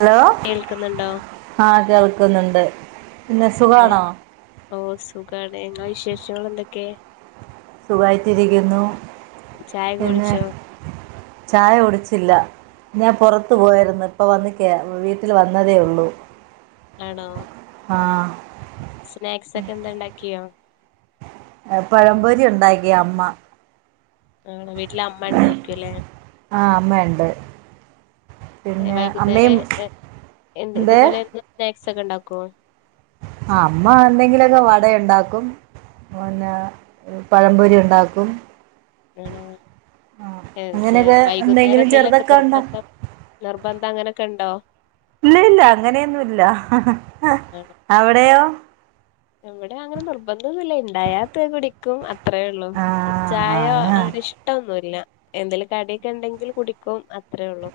Hello കേൾക്കുന്നുണ്ടോ ആഹ് കേൾക്കുന്നുണ്ട് പിന്നെ ആഹ് സുഖാണോ ഓഹ് സുഖാണ് എന്നാ വിശേഷങ്ങള് എന്തൊക്കെ സുഖമായിട്ടിരിക്കുന്നു ചായക്കെ പിന്നെ- കുടിച്ചോ ചായ കുടിച്ചില്ല ഞാൻ പൊറത്തു പോയായിരുന്നു ഇപ്പ വന്ന് കേ വീട്ടിൽ വന്നതേയുള്ളൂ ആണോ ആഹ് സ്നാക്സ് ഒക്കെ എന്താ ഇണ്ടാക്കിയോ? ഏഹ് പഴമ്പൊരി ഉണ്ടാക്കി അമ്മ. ആണോ വീട്ടിലമ്മ ഇണ്ടായിരിക്കുലേ? ആഹ് അമ്മയുണ്ട് പിന്നെ വൈകുന്നേരെ അമ്മയും എ എന്ന് എന്തേ ഇതുപോലെ എന്നും സ്‌നാ ക്സക്കെ ഇണ്ടാക്കോ? അമ്മ എന്തെങ്കിലൊക്കെ വടയുണ്ടാക്കും പിന്നെ പഴംപൊരി ഉണ്ടാക്കും. ആണോ? ഏഹ് സ്‌നാ അങ്ങനെയൊക്കെ വൈകുന്നേരം എന്തെങ്കിലും എന്തേലൊക്കെ ചെറുതൊക്കെ ഉണ്ടാക്കും നിർബന്ധം നിർബന്ധം അങ്ങനൊക്കെ ഇണ്ടോ? ഇല്ല ഇല്ല അങ്ങനെയൊന്നുംല്ല. അവടെയോ? ഇവടെ അങ്ങനെ നിർബന്ധ ഒന്നുല്ല ഇണ്ടായാത് കുടിക്കും അ ത്രേള്ളൂ ആഹ് ചായ ആഹ് അങ്ങനെ ഇഷ്ടൊന്നുല്ല. എന്തേലും കട്യെക്കെ ഇണ്ടെങ്കിൽ കുടിക്കും അത്രേ ഉള്ളൂ.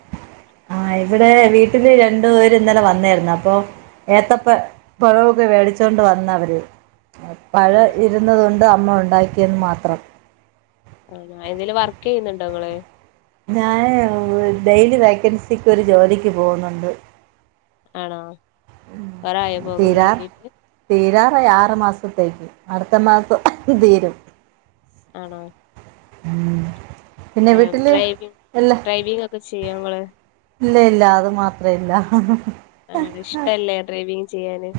ആഹ് ഇവിടെ വീട്ടില് രണ്ടു പേര് ഇന്നലെ വന്നേര്ന്നു അപ്പൊ ഏത്തപ്പ പഴോക്കെ വേടിച്ചോണ്ട് വന്നവര്. എ പഴ ആണോ ഇര്ന്നതോണ്ട് അമ്മ ഉണ്ടാക്കിയെന്ന് മാത്രം. ആന്നാ എന്തേലും വർക്ക്യ്യുന്ന്ണ്ടോ ഇങ്ങള്? ഞാന് ഡെയിലി വേക്കൻസിക്ക് ഒരു ജോലിക്ക് പോവുന്നുണ്ട്. ആണോ കൊറായോ പോകുന്നൊടങ്ങീട്ട്? ഹേയ് ആറു മാസത്തേക്ക് അട്ത്ത മാസം തീരും. ആണോ. ഉം പിന്നെ ആഹ് വീട്ടില് ഡ്രൈവിങ് ഇല്ല ഡ്രൈവിംഗക്കെ ചെയ്യോങ്ങള്? ഇല്ല ഇല്ലാ അത് മാത്രയില്ലാ [unintelligible] ഇഷ്ടല്ലേ ഡ്രൈവിംഗ് ചെയ്യാന്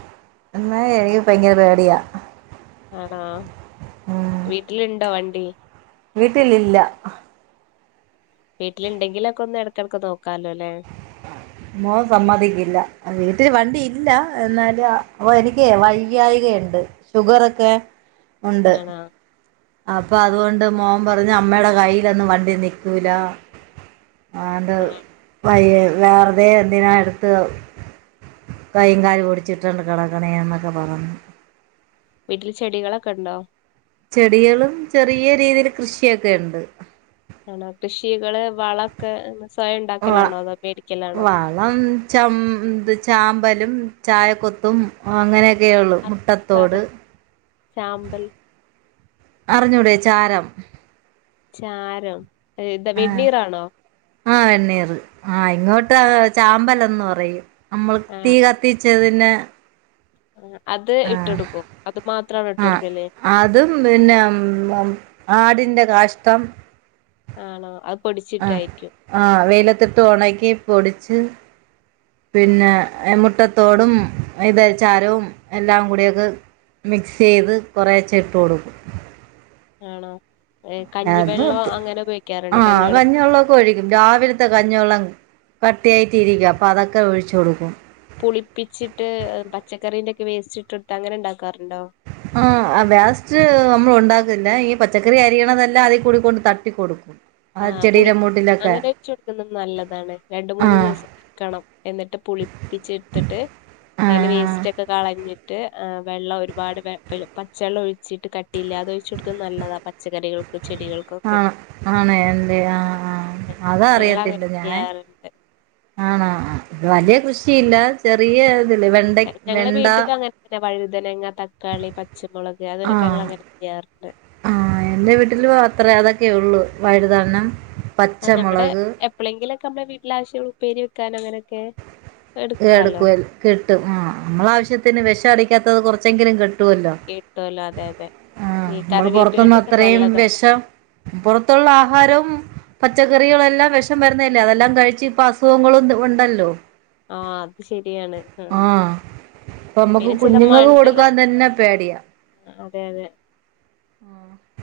അന്നേരം എനിക്ക് ഭയങ്കര പേടിയാ ആണോ വീട്ടില്ണ്ടോ വണ്ടി വീട്ട്ലില്ലാ വീട്ടില്ണ്ടെങ്കിലൊക്കൊന്ന് എട്ക്കടക്ക് നോ മോൻ സമ്മതിക്കില്ല [unintelligible] ട്ടില് വണ്ടിയില്ല എന്നാലും അ അപ്പൊ എനിക്ക്യെ വയ്യായികയുണ്ട് ഷുഗറൊക്കെ ഉണ്ട് ആണോ അപ്പൊ അതുകൊണ്ട് മോൻ പറഞ്ഞു അമ്മയുടെ കയ്യിലൊന്നും വണ്ടി നിക്കൂലാ ആ എന്താ ആഹ് വയ വേറുതെ എന്തിനാ എടുത്ത് കൈകാലി പഓടിച്ചിട്ടുണ്ട് കിടക്കണേ എന്നൊക്കെ പറഞ്ഞു വീട്ടില് ചെടികളൊക്കെ ഉണ്ടോ ചെടികളും ചെറിയ രീതിൽ കൃഷിയൊക്കെ ഉണ്ട് ആണോ കൃഷികള് വളൊക്കെ സ്വയം വ ഉണ്ടാക്കലാണോ അതോ മേടിക്കലാണോ വളം ചന്ത് ചാമ്പ ലും ചായക്കൊത്തും അങ്ങനെ കേള് മുട്ടത്തോട് സാധനം ചാമ്പൽ അറിഞ്ഞൂടേ ചാരം ചാരം ഇതാ വെണ്ണീർണോ ആഹ എണ്ണീർ ആഹ് ഇങ്ങോട്ട് ചാമ്പലന്ന് പറയും നമ്മൾ തീ ആഹ് കത്തി ച്ചതിന്നെ അത് ഇട്ടടുക്കും അത് മാത്രമാണ് ഇട്ട ആഹ് കൊടുക്കല്ലേ അതും പിന്നെ ആടിന്റെ കാഷ്ടം ആണോ അത് ആഹ പൊടിച്ചിട്ടായിരിക്കും ആഹ വെയിലത്തിട്ട് ഉണക്കി പൊടിച്ച് പിന്നെ മുട്ടത്തോടും ഇത ചാരവും എല്ലാം കൂടിയൊക്കെ മിക്സ് ചെയ്ത് കുറെ ചിട്ട് കൊടുക്കും ആണോ ഏ, കഞ്ഞിവെള്ളം ത് അങ്ങനെ ഉപയോഗിക്കാറുണ്ടോ ആഹ കഞ്ഞിവെള്ളം ഒക്കെ ഒഴിക്കും രാവിലത്തെ കഞ്ഞിവെള്ളം കട്ടിയായിട്ടി ഇരിക്കുക അപ്പൊ അതൊക്കെ ഒഴിച്ചു കൊടുക്കും പുളിപ്പിച്ചിട്ട് പച്ചക്കറീന്റെ ഒക്കെ വേസ്റ്റ്ട്ട എടുത്ത് അങ്ങനെ ഇണ്ടാക്കും ആ വ്യാസ്റ്റ് നമ്മൾ ഉണ്ടാക്ക പച്ചക്കറി അരിതല്ല അത കൂണ്ട് തട്ടിക്ക കൊടുക്കും ആ ആഹ് പുളി ചെൽട്ട അങ്ങനെ അിച്ച കൊടുക്കുന്നത് നല്ലതാണ് രണ്ട മൂന്ന് ആഹ് ദിവസം എക്കണം എന്നിട്ട് പുളിപ്പിച്ചെടുത്തിട്ട് കയ്ല് ആഹ് വേസ്റ്റ് ഒക്കെ കാളാ വെള്ള ഒരുപാട് പച്ചവെള്ളം ഒഴിച്ചിട്ട് കട്ടിയില്ല അതൊഴിച്ചെടുക്കുന്നത് നല്ലതാണ് പച്ചക്കറികൾക്ക് ചെടികൾക്കൊക്കെ ആഹ് ആണ് എ്റെ ആ ആ അത ഞങ്ങള് അങ്ങനെ അറിയത്തില്ല ഞാാന്ൻ ചെയ്യാറുണ്ട് ആണോ ആ വലിയ കൃഷിയില്ല ചെറിയ വെണ്ട ഞങ്ങളെ വെണ്ട വീട്ടിലും അങ്ങനെ തങ്ങന്നെ വഴുതനങ്ങ തക്കാളി പച്ചമുളക് അതിനൊക്കെ ഞങ്ങൾ അങ്ങനെ ചെയ്യാറുണ്ട് ആഹ എറെ വീട്ടില് അത്രേ അതൊക്കെ ഉള്ളൂ വയുതടനം ആ നമ്മടെ എപ്പഴെങ്കിലൊക്കെ നമ്മുടെ വീട്ടില ആവശ്യ ഉ പേര് വെക്കാന അങ്ങനൊക്കെ എടുക്കാലോ എടുക്കുവ കിട്ടും ആ നമ്മള ആവശ്യത്തിന് വിഷ അടിക്കാത്തത് കൊറച്ചെങ്കിലും കിട്ടും കേട്ടോല അതെ അതെ ഈ നമ്മള് പുറത്തന്ന് കറിവേപ്പിലക്കൊക്കെ അത്രയും നല്ലതാണ് വിഷം പുൊറത്തുള്ള ആഹാരവും പച്ചക്കറികളെല്ലാം വിഷം വരുന്നല്ലേ അതെല്ലാം കഴിച്ച് ഇപ്പ അസുഖങ്ങളും ഉണ്ടല്ലോ ആ അത് ശരിയാണ് ആ അപ്പൊ നമ്മുക്ക് കുഞ്ഞുങ്ങ കൊടുക്കാൻ തന്നെ പേടിയാ അതെ അതെ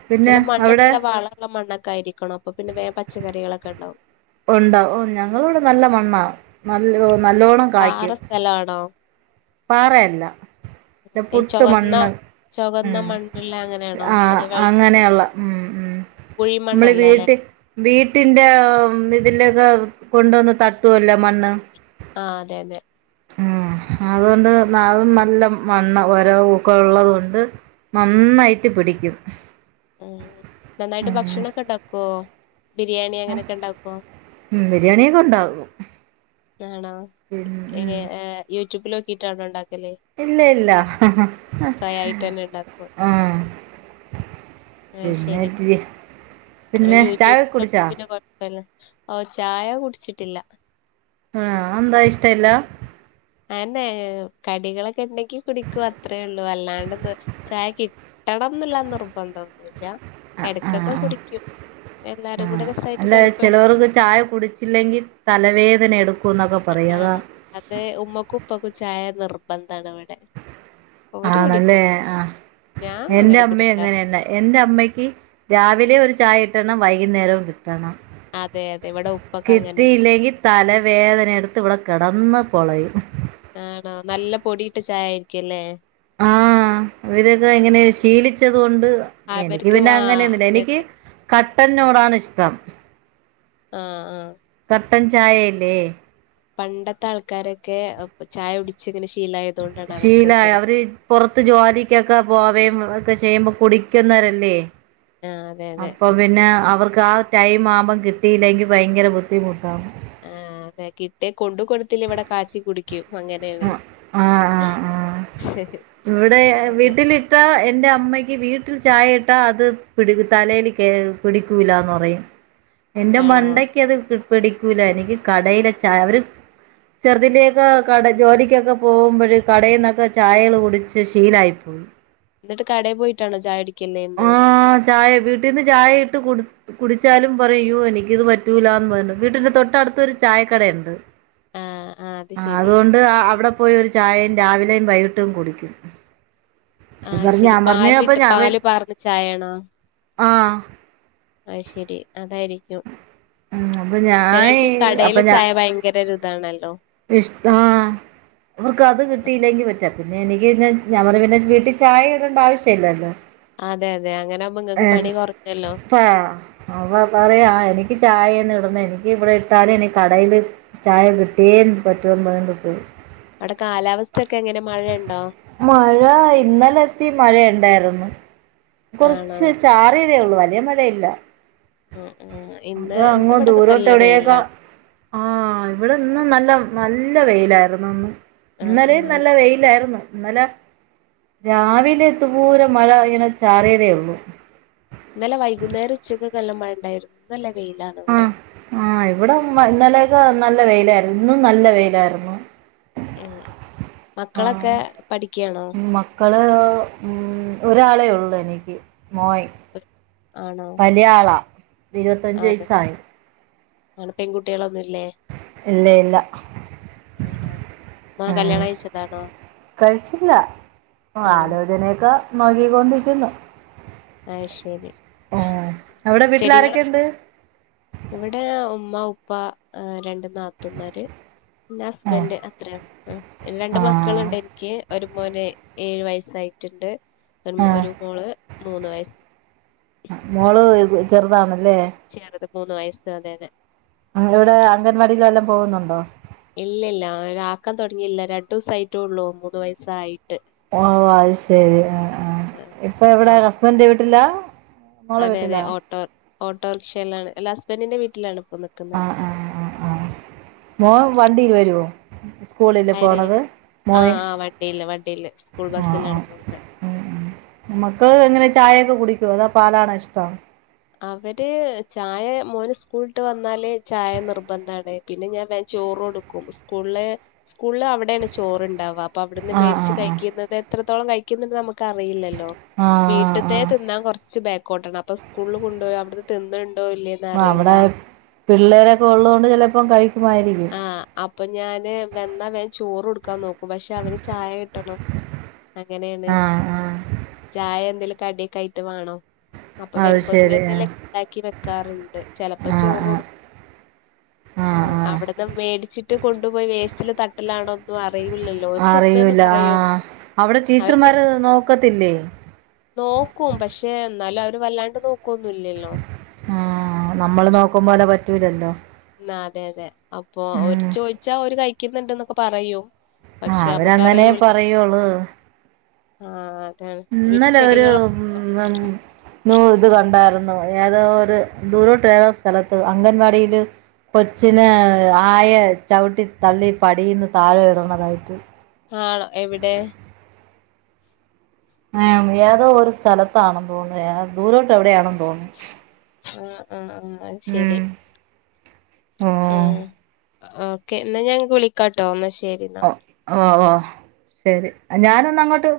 പിന്നെ ചില മണ്ണ് അവിടെ നല്ല വാളുള്ള മണ്ണൊക്കെ ആയിരിക്കണം അപ്പൊ പിന്നെ വേ പച്ചക്കറികളൊക്കെ ഉണ്ടാവും ഉണ്ടാവും ഓ ഞങ്ങള ഇവിടെ നല്ല മണ്ണാവ നല്ല നല്ലോണ്ണം പാറ കായ്ക്കും. സ്ഥലാണോ പാറയല്ല എ ഈ പുട്ട് ചൊകന്ന മണ്ണ് ഉ ചൊകന്ന മണ്ണുള്ള അങ്ങനെയാണോ ആ അതോ വെ അങ്ങനെയുള്ള ഉം ഉ നമ്മള് കുഴിമണ്ണല്ല അല്ലെ വീട്ടിൽ വീട്ടിന്റെ [unintelligible] ഇതിലൊക്കെ കൊണ്ടുവന്ന് തട്ടുവല്ലോ മണ്ണ് ആഹ അതെ അതെ. ആഹ അതുകൊണ്ട് അത് നല്ല മണ്ണ ഒരൂക്കെ ഉള്ളതുക കൊണ്ട് നന്നായിട്ട് പിടിക് [unintelligible] ഉം നന്നായിട്ട് ഭക്ഷണൊക്കെ ഇണ്ടാക്കോ? ആം ഉം ബിരിയാണിയൊക്കെ ഉണ്ടാക്കും നാണോ എയേ ഏഹ് യൂട്യൂബിലോക്കിട്ടാണോ ഇണ്ടാ ഇല്ലെ ഇല്ലാ സ്വയായിട്ട് തന്നെ ആഹ് ഏഹ് പിന്നെ ശരി ഇച്ചിരി പിന്നെ ചായ യൂട്യൂബ് [unintelligible] കുടിച്ചാ പിന്നെ കൊഴപ്പല്ല ഓഹ് ചായ കുട്ച്ചിട്ടില്ല ആഹ് അഹ് എന്താ ഇഷ്ടല്ല അയെന്നെ കടിക്കളൊക്കെ ഇണ്ടെക്കി കുടിക്കും അത്രേ ഇള്ളൂ അല്ലാണ്ട് ബ് ചായ കി ട്ടണംന്ന്ള്ള നിർബന്ധൊന്നുല്ല ആഹ് എടക്കൊക്കെ ആഹ് ആഹ് കുടിക്ക്യും. എല്ലാ ആ അല്ല ചെലോർക്ക് ചായ കുട്ച്ചില്ലെങ്കി തലവേദന എടു ക്കുന്നൊക്കെ പറിം ആ അതാ അത് തടവടെ ആണല്ലേ ആഹ് ഞാൻ എന്റെ അങ്ങനെ അമ്മേം കുടിക്കാറില്ല അങ്ങനെയന്നെ എന്റെ അമ്മയ്ക്ക് രാവിലെ ഒരു ചായ കിട്ടണം വൈക്ന്നേരോം കി കണം അതെ അതെ ഇവിടെ ഉപ്പക്ക് അങ്ങനെയാണ് കിട്ടിയില്ലെങ്കി തലവേദന എടുത്ത് ഇവിടെ കിടന്ന്. പൊളയും. ആണോ നല്ല പൊടിയിട്ട ചായ ആയിരിക്കുല്ലേ? ആഹ് ഇവരത് എങ്ങനെ ശീലിച്ചത്കൊൺ ട് അഹ് എനിക്ക് അവർക്ക് പിന്നെ ആ അങ്ങനെയൊന്നില്ല അതെ എനിക്ക് അതെ കട്ടനോടാണ് ഇഷ്ടം. ആഹ് ആഹ് ട്ടൻ ചായയല്ലേ? പണ്ടത്തെ ആൾക്കാരൊക്കെ ഉപ് ചായ ഉടിച്ച് ഇങ്ങനെ ശീലായ ശീലായ അവര് പൊറത്ത് ജോലിക്കൊക്കെ പോവയും ഹ് ക്കെ ചെയ്യുമ്പോ കുടിക്കുന്നവരല്ലേ? ആ അതെ അതെ അപ്പൊ പിന്നെ അവർക്ക് ആ ടൈം ആവുമ്പം കിട്ടിയില്ലെങ്കി ഭയങ്കര ബുദ്ധിമുട്ടാവും. ആഹ് അതെ കിട്ടേ കൊണ്ട് കൊടുത്തില്ലെ ഇവിടെ കാച്ചി കുടിക്കും. അങ്ങനെയാണ് അഹ് ആഹ് ആഹ് ആഹ് ഇവിടെ അതെ വീട്ടിലിട്ട എന്റെ അമ്മയ് ഇ വീട്ടിൽ ചായ ഇട്ടാ അത് പിടിത് തലേല് കേ പിടിക്കൂലാന്ന് പറയും. എന്റെ ആണോ മണ്ടക്ക് അത് ക് പിടിക്കൂല എനിക്ക് കടയിലെ ചായ അവര് ചെറുതിന്റെക്ക കടെ ജോലിക്കൊക്കെ പോകുമ്പയ് കടയിന്നൊക്കെ ചായേള് കുടിച്ച് ശീലായി പോയി. ന്നട്ട് കടേപോയിട്ടാണോ ചായുടിക്കല്ലേന്നോ? ആഹ് ചായ വീട്ടിന്ന് ചായ ഇട്ട് കുട് കുടിച്ചാലും പറ യോ എനിക്കിത് പറ്റൂലാന്ന് പറഞ്ഞു. വീട്ടിന്റെ തൊട്ട ടുത്തരു ചായക്കടയ്ണ്ട്. ആഹ് ആഹ് അത് ശരി. ത്ത് ആഹ് അവിടെ പോയി ഒരു ചായയും രാവിലെയും വൈകിട്ടും കുടിക്കും. ആ അത് പർഞ്ഞ ശരി ഞാൻ പറഞ്ഞേ അപ്പൊ പാലിട്ട് ഞാൻ വേ പാല് പാർന്ന ചായയാണോ ആഹ് അത് ശരി അതായിരിക്കും. അപ്പൊ ഞാൻ ചെലർക്ക് കടയിലെ ചായ ഭയങ്കര ഒരു ഇതാണല്ലോ. ഇഷ്ടാ ആഹ് അവർക്ക് അത് കിട്ടിയില്ലെങ്കിൽ പറ്റ പിന്നെ എനിക്ക് ഇന്ന് ഞങ്ങള് പിന്നെ വീട്ടിൽ ചായ ഇടേണ്ട ആവശ്യമില്ലല്ലോ അതെ അതെ അങ്ങനെ ആകുമ്പോ നിങ്ങൾക്ക് ആഹ് പണി കുറഞ്ഞല്ലോ പാ പറയാ എനിക്ക് ചായന്ന് ഇടുന്ന എനിക്ക് ഇവിടെ ഇട്ടാലും ഇനി കടയില് ചായ കിട്ടിയേ പറ്റുവന്ന് പറഞ്ഞ് പോകും അവിടെ കാലാവസ്ഥ ഒക്കെ എങ്ങനെ മഴയുണ്ടോ മഴ ഇന്നലെത്തി മഴ ഉണ്ടായിരുന്നു ആണോ കുറച്ച് ചാറിയതേ ഉള്ളു വലിയ മഴയില്ല ഉം ഉം അതാ അങ്ങ് ദൂരോട്ട് എവിടെയൊക്കെ ആഹ് ഇവിടെ ഇന്നും നല്ല നല്ല വെയിലായിരുന്നുന്ന് ആ ഇന്നലെ ആ നല്ല വെയിലായിരുന്നു ഇന്നലെ രാവിലെ തുപോലം മഴ ഇങ്ങനെ ചാറിയതേ ഉള്ളു ഇന്നലെ വൈകുന്നേരം ഉച്ചക്കൊക്കെ നല്ല മഴയിണ്ടായിരുന്നു ഇന്നലെ ആ ആഹ് ഇവിടെ ഇന്നലെയെക്കെ നല്ല വെയിലായിരുന്നു ഇന്നും നല്ല വെയിലായിരുന്നു ഉം മക്കളൊക്കെ ആഹ് പഠി മക്കള് മ് ഒരാളേ ഉള്ളു എനിക്ക് മോൻ ആണോ വലിയ ആള ആ, ഇരുപത്തിഞ്ച് അതെ വയസായി ആണ് പെൺകുട്ടികളൊന്നും ഇല്ല ഇല്ല ഇല്ല ആണോ മോൻ ഉം കല്യാണം കഴിച്ചതാണോ കഴിച്ചില്ല ആണോ ആലോചനയൊക്കെ നോക്കിക്കൊണ്ടിരിക്കുന്നു അത് ശരി ആ അവിടെ വീട്ടിൽ ചെടികൾ ആരൊക്കെയുണ്ട് ഇവിടെ ഉമ്മ ഉപ്പ രണ്ട് നാത്തൂൻമാര് പിന്നെ ഹസ്ബൻ്റ് അത്രയും ഉം പിന്നെ രണ്ട് ആഹ് മക്കളുണ്ട് എനിക്ക് ഒരു മോന് ഏഴു വയസ്സായിട്ടുണ്ട് ഒരു ആഹ് ഒരു മോള് മൂന്ന് വയസ് മോള് ചെറുതാണല്ലേ ചെറുത് മൂന്ന് വയസ് അതെ അതെ ഇവിടെ അംഗൻവാടിക്ക് വല്ലോം പോകുന്നുണ്ടോ ഇല്ലല്ല അ ആക്കാൻ തുടങ്ങിയില്ല രണ്ടു ദിവസം ആയിട്ടുള്ളൂ മൂന്ന് വയസായിട്ട് ഓ അത് ശരി ആ ആ ഇപ്പൊ ആ എവിടെ ഹസ്‌ബെഡിൻ്റെ വീട്ടിലാ മോളെ അതെ അതെ വീട്ടിലാ ഓട്ടോ ഓട്ടോറിക്ഷയിലാണ് ല്ല ഹസ്ബൻ്റിന്റെ വീട്ടിലാണ് നിക്കുന്നെ ആഹ് ആഹ് ആഹ് ആഹ മോൻ വണ്ടിയിൽ വരുവോ സ്കൂളില് ആര് പോണത് ആ മോൻ ആഹ് വണ്ടിയില് വണ്ടിയില് സ്കൂൾ ആഹ് ബസ്സിലാണ് ആഹ് പോകുന്നത് ഉം മക്കള് എങ്ങനെ ചായയൊക്കെ കുടി കുമോ അതോ പാലാണോ ഇഷ്ടം അവര് ചായ മോന് സ്കൂള് വിട്ട് വന്നാൽ ചായ നിർബന്ധാണ് പിന്നെ ഞാൻ വിചാ ചോറ് കൊടുക്കും സ്കൂളിലെ സ്കൂളിൽ അവിടൊയാണ് ചോറുണ്ടാവുക അപ്പൊ അവിടുന്ന് ആഹ് മേടിച്ച് ആഹ് ആഹ് കഴിക്കുന്നത് എത്രത്തോളം കഴിക്കുന്നുന്ന് നമ്മുക്ക് അറിയില്ലല്ലോ ആഹ് വീട്ടത്തെ ആഹ് തിന്നാൻ കൊറച്ച് ബാക്കോട്ടാണ് അപ്പോൾ സ്കൂളിൽ കൊണ്ട് പോയ അവിടുന്ന് തിന്നണുണ്ടേ ആ അവിടെ പിള്ളേരൊക്കെ ഉള്ളത് കൊണ്ട് ചിലപ്പോം കഴിക്കുമായിരിക്കും ആഹ് അപ്പൊ ഞാന് വന്നാ വേഗം ചോറ് കൊടുക്കാൻ നോക്കും പക്ഷെ അവന് ചായ കിട്ടണം അങ്ങനെയാണ് ആഹ് ആഹ് ചായ എന്തേലും കടിടൊക്കയായിട്ട് വാണം അപ്പൊ അത് വരുമ്പോത്തനെ ശരി എന്തെലും ആഹ് ഉണ്ടാക്കി വെക്കാറുണ്ട് ചിലപ്പോ ആഹ് ചോറ് ആഹ് കൊടുക്കും ആഹ് ആ അവിടുന്ന് മേടിച്ചിട്ട് കൊണ്ടുപോയി വേസ്റ്റില് തട്ടലാണോ അറിയൂല്ല ആഹ് അവിടെ അവര് തി ടീച്ചർമാര് നോക്കത്തില്ലേ നോക്കും പക്ഷെ എന്നാലും അവര് വല്ലാണ്ട് നോക്കു ആഹ് നമ്മള് നോക്കുമ്പോലെ പറ്റൂലല്ലോ ആഹ് അതെ അതെ അപ്പൊ ഓര് ഉം ചോദിച്ചാ അവര് കഴിക്കുന്നുണ്ടെന്നൊക്കെ പറയും ആ പക്ഷെ അവരങ്ങനെ നമ്മക്കറിയൂല്ല പറയുവുളളു ആഹ് അതാണ് വീട്ടിൽ ഇന്നല്ലേ ഒരു ചെടികളൊ മ് മ ന്നോ ഇത് കണ്ടായിരുന്നു ഏതോ ഒരു ദൂരോട്ട് ഏതോ സ്ഥലത്ത് അംഗൻവാടിയിൽ കൊച്ചിന് ആയ ചവിട്ടി തള്ളി പടീന്ന് താഴെ ഇടണതായിട്ട് ആണോ എവിടെ ആ ഏതോ ഒരു സ്ഥലത്താണോ തോന്നു ദൂരോട്ട് എവിടെയാണോ തോന്നുന്നു ആ ആ ആഹ് ശരി ഉം ഓ ആഹ് ആ ഓക്കെ ഇന്നാ ഞാൻ ഇങ്ങക്ക് വിളിക്കാട്ടോ ഇന്നാ ശരി എന്നാ ആ ആഹ് ആഹ് ശരി ഞാനന്ന അങ്ങോട്ട്